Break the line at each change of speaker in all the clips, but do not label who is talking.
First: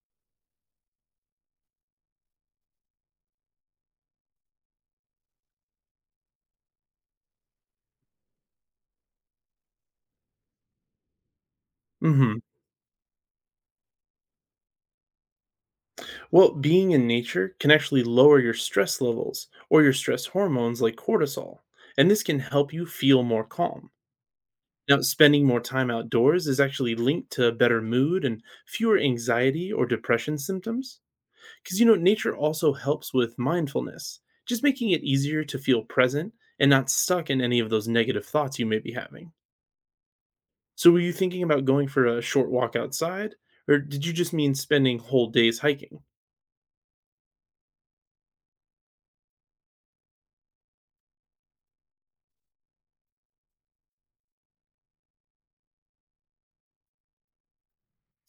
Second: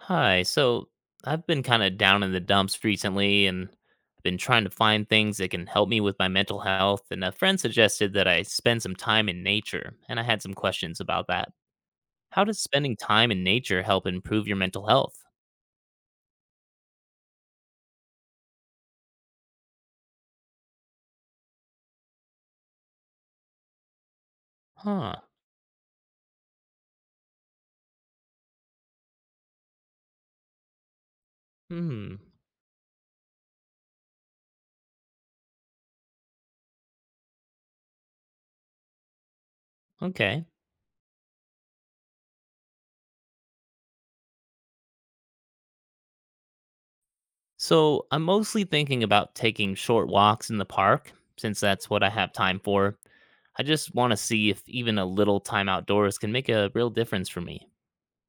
Hi. So I've been kind of down in the dumps recently, and I've been trying to find things that can help me with my mental health. And a friend suggested that I spend some time in nature, and I had some questions about that.
hmm
How does spending time in nature help improve your mental health?
Well, being in nature can actually lower your stress levels or your stress hormones like cortisol, and this can help you feel more calm. Now,
Huh.
spending more time outdoors is actually linked to better mood and fewer anxiety or depression symptoms. Because, you know,
Hmm.
nature also helps with mindfulness, just making it easier to feel present and not stuck in any of those negative thoughts you may be having.
Okay.
So, were you thinking about going for a short walk outside, or did you just mean spending whole days hiking?
So I'm mostly thinking about taking short walks in the park, since that's what I have time for. I just want to see if even a little time outdoors can make a real difference for me.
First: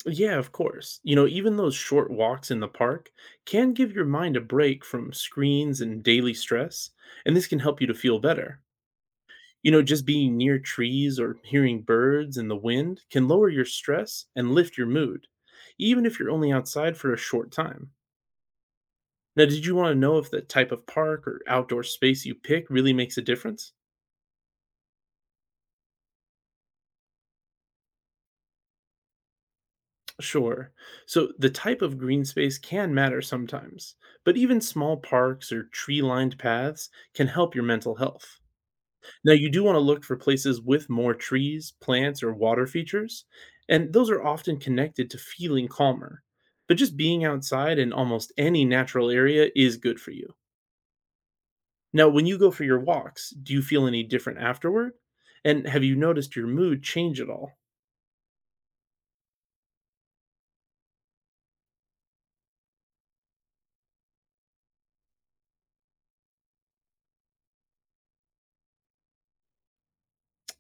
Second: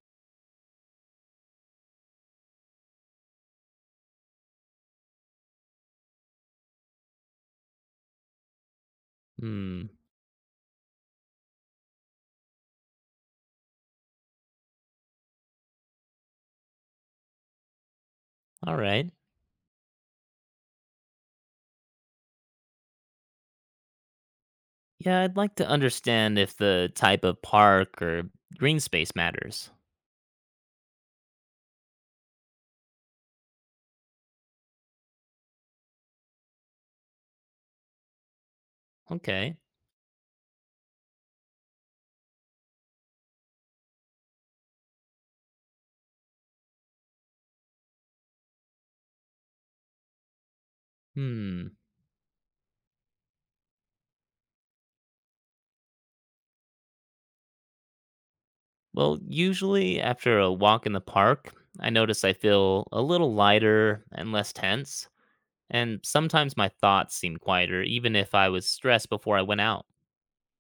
Yeah, of course. You know, even those short walks in the park can give your mind a break from screens and daily stress, and this can help you to feel better. You know,
Hmm.
just being near trees or hearing birds and the wind can lower your stress and lift your mood, even if you're only outside for a short time.
All right.
Now, did you want to know if the type of park or outdoor space you pick really makes a difference?
Yeah, I'd like to understand if the type of park or green space matters.
Sure. So the type of green space can matter sometimes, but even small parks or tree lined paths can help your mental health. Now, you
Okay.
do want to look for places with more trees, plants, or water features, and those are often connected to feeling calmer. But just being outside in almost any natural area is good for you.
Hmm.
Now, when you go for your walks, do you feel any different afterward? And have you noticed your mood change at all?
Well, usually after a walk in the park, I notice I feel a little lighter and less tense, and sometimes my thoughts seem quieter, even if I was stressed before I went out.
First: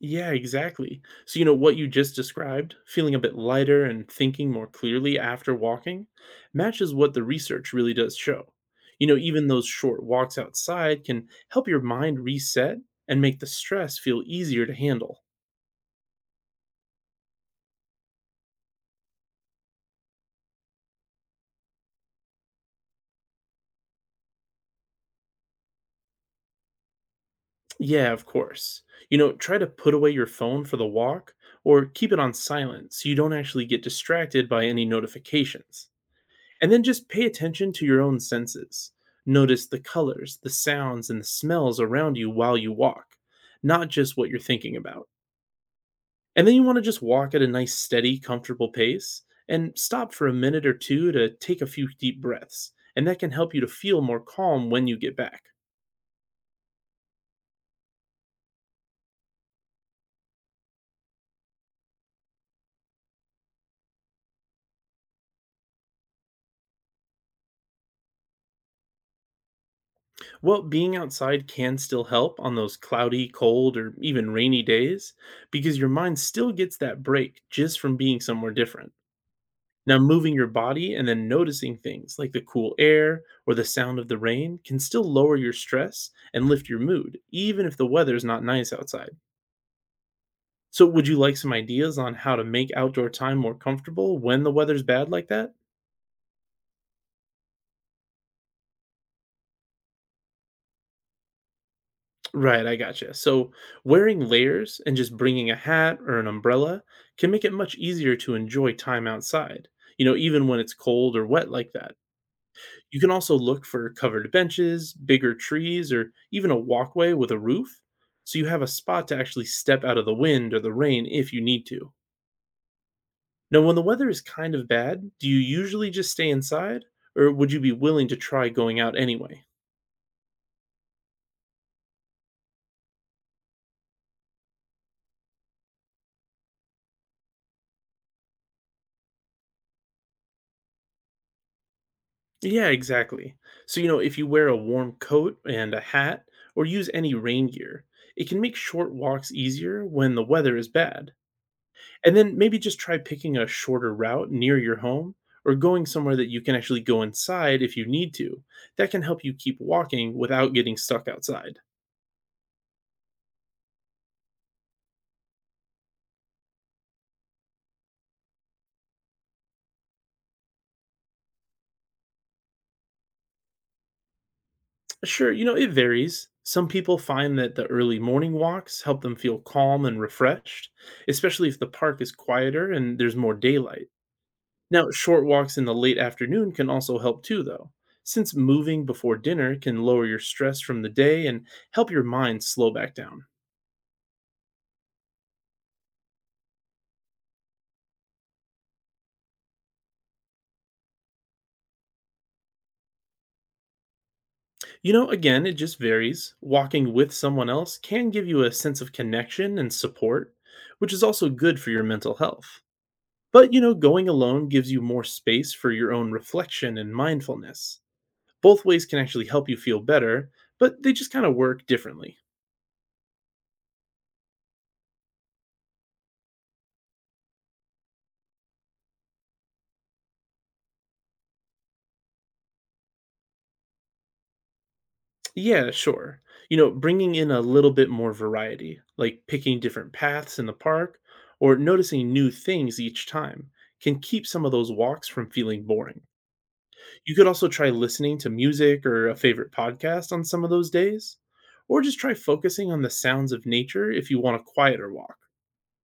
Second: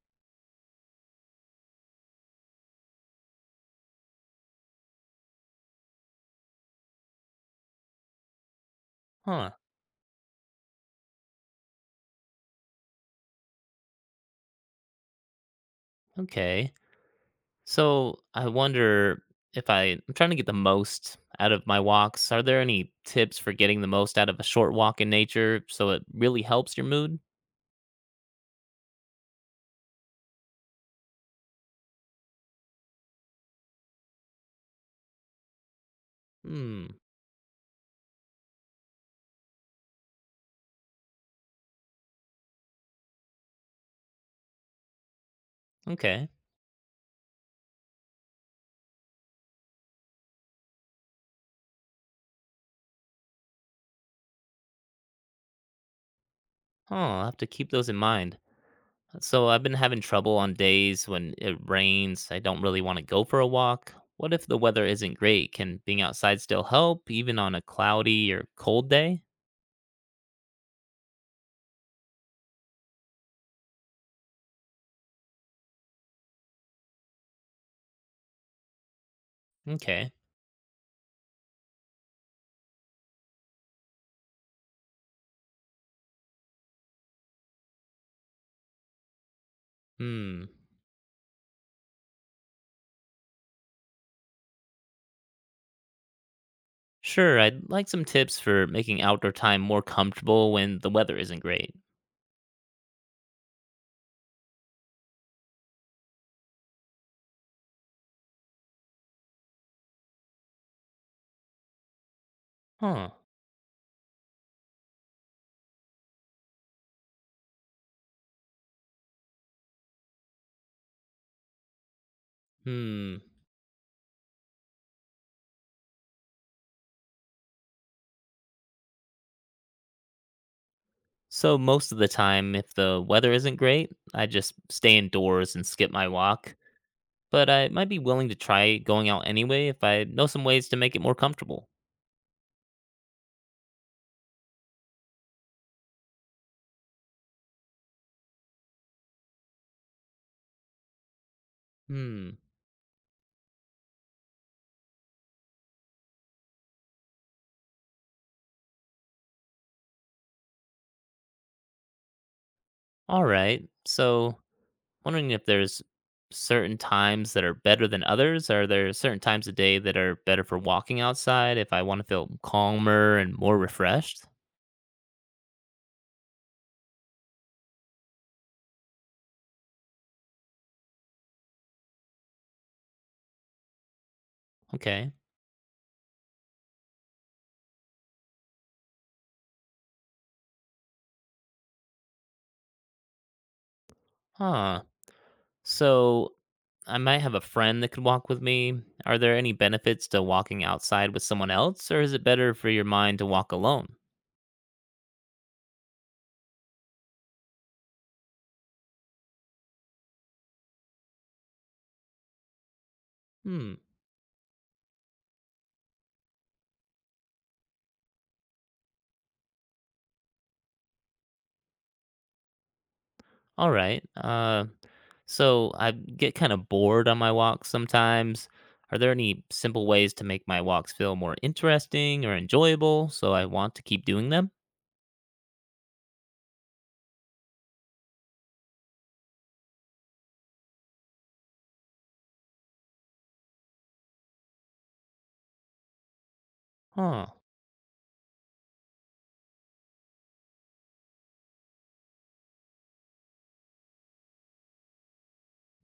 Yeah, exactly. So, you know, what you just described, feeling a bit lighter and thinking more clearly after walking, matches what the research really does show. You know, even
Huh.
those short walks outside can help your mind reset and make the stress feel easier to handle.
Okay. So I wonder if I'm trying to get the most out of my walks. Are there any tips for getting the most out of a short walk in nature so it really helps your mood?
Yeah, of course. You know, try to put away your phone for the walk or keep it on silent so you don't actually get distracted by any notifications. And then
Hmm.
just pay attention to your own senses. Notice the colors, the sounds, and the smells around you while you walk, not just what you're thinking about.
Okay.
And then you want to just walk at a nice, steady, comfortable pace and stop for a minute or two to take a few deep breaths. And that can help you to feel more calm when you get back.
Oh, I'll have to keep those in mind. So I've been having trouble on days when it rains. I don't really want to go for a walk. What if the weather isn't great? Can being outside still help, even on a cloudy or cold day?
Well, being outside can still help on those cloudy, cold, or even rainy days because your mind still gets that break just from being somewhere different. Now,
Okay.
moving your body and then noticing things like the cool air or the sound of the rain can still lower your stress and lift your mood, even if the weather is not nice outside.
Hmm.
So, would you like some ideas on how to make outdoor time more comfortable when the weather's bad like that?
Sure, I'd like some tips for making outdoor time more comfortable when the weather isn't great.
Right, I gotcha. So, wearing layers and just bringing a hat or an umbrella can make it much easier to enjoy time outside, you know, even when it's cold or wet like that. You can
Huh.
also look for covered benches, bigger trees, or even a walkway with a roof, so you have a spot to actually step out of the wind or the rain if you need to.
Hmm.
Now, when the weather is kind of bad, do you usually just stay inside, or would you be willing to try going out anyway?
So most of the time, if the weather isn't great, I just stay indoors and skip my walk, but I might be willing to try going out anyway if I know some ways to make it more comfortable.
Yeah, exactly. So, you know, if you wear a warm coat and a hat, or use any rain gear, it can make short walks easier when the weather is bad. And then
Hmm.
maybe just try picking a shorter route near your home or going somewhere that you can actually go inside if you need to. That can help you keep walking without getting stuck outside.
All right. So, wondering if there's certain times that are better than others. Are there certain times of day that are better for walking outside if I want to feel calmer and more refreshed?
Sure, you know, it varies. Some people find that the early morning walks help them feel calm and refreshed, especially if the park is quieter and there's more daylight. Now,
Okay.
short walks in the late afternoon can also help too, though, since moving before dinner can lower your stress from the day and help your mind slow back down.
Huh. So, I might have a friend that could walk with me. Are there any benefits to walking outside with someone else, or is it better for your mind to walk alone?
You know, again, it just varies. Walking with someone else can give you a sense of connection and support, which is also good for your mental health. But, you
Hmm.
know, going alone gives you more space for your own reflection and mindfulness. Both ways can actually help you feel better, but they just kind of work differently.
All right. So I get kind of bored on my walks sometimes. Are there any simple ways to make my walks feel more interesting or enjoyable so I want to keep doing them?
Yeah, sure. You know, bringing in a little bit more variety, like picking different paths in the park or noticing new things each time, can keep some of those walks from feeling boring. You
Huh.
could also try listening to music or a favorite podcast on some of those days, or just try focusing on the sounds of nature if you want a quieter walk.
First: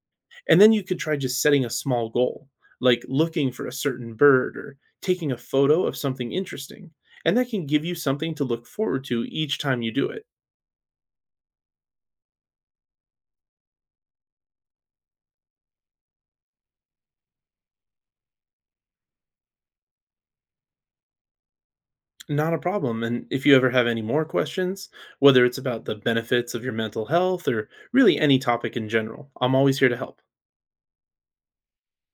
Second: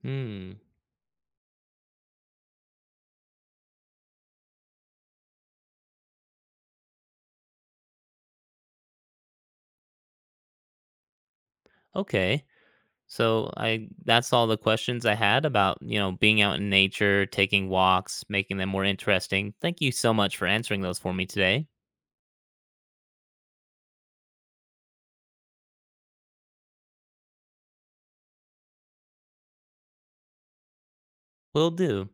Hmm.
And then you could try just setting a small goal, like looking for a certain bird or taking a photo of something interesting. And that can give you something to look forward to each time you do it.
Okay. So I that's all the questions I had about being out in nature, taking walks, making them more interesting. Thank you so much for answering those for me today.
Not a problem. And if you ever have any more questions, whether it's about the benefits of your mental health or really any topic in general, I'm always here to help.
Will do.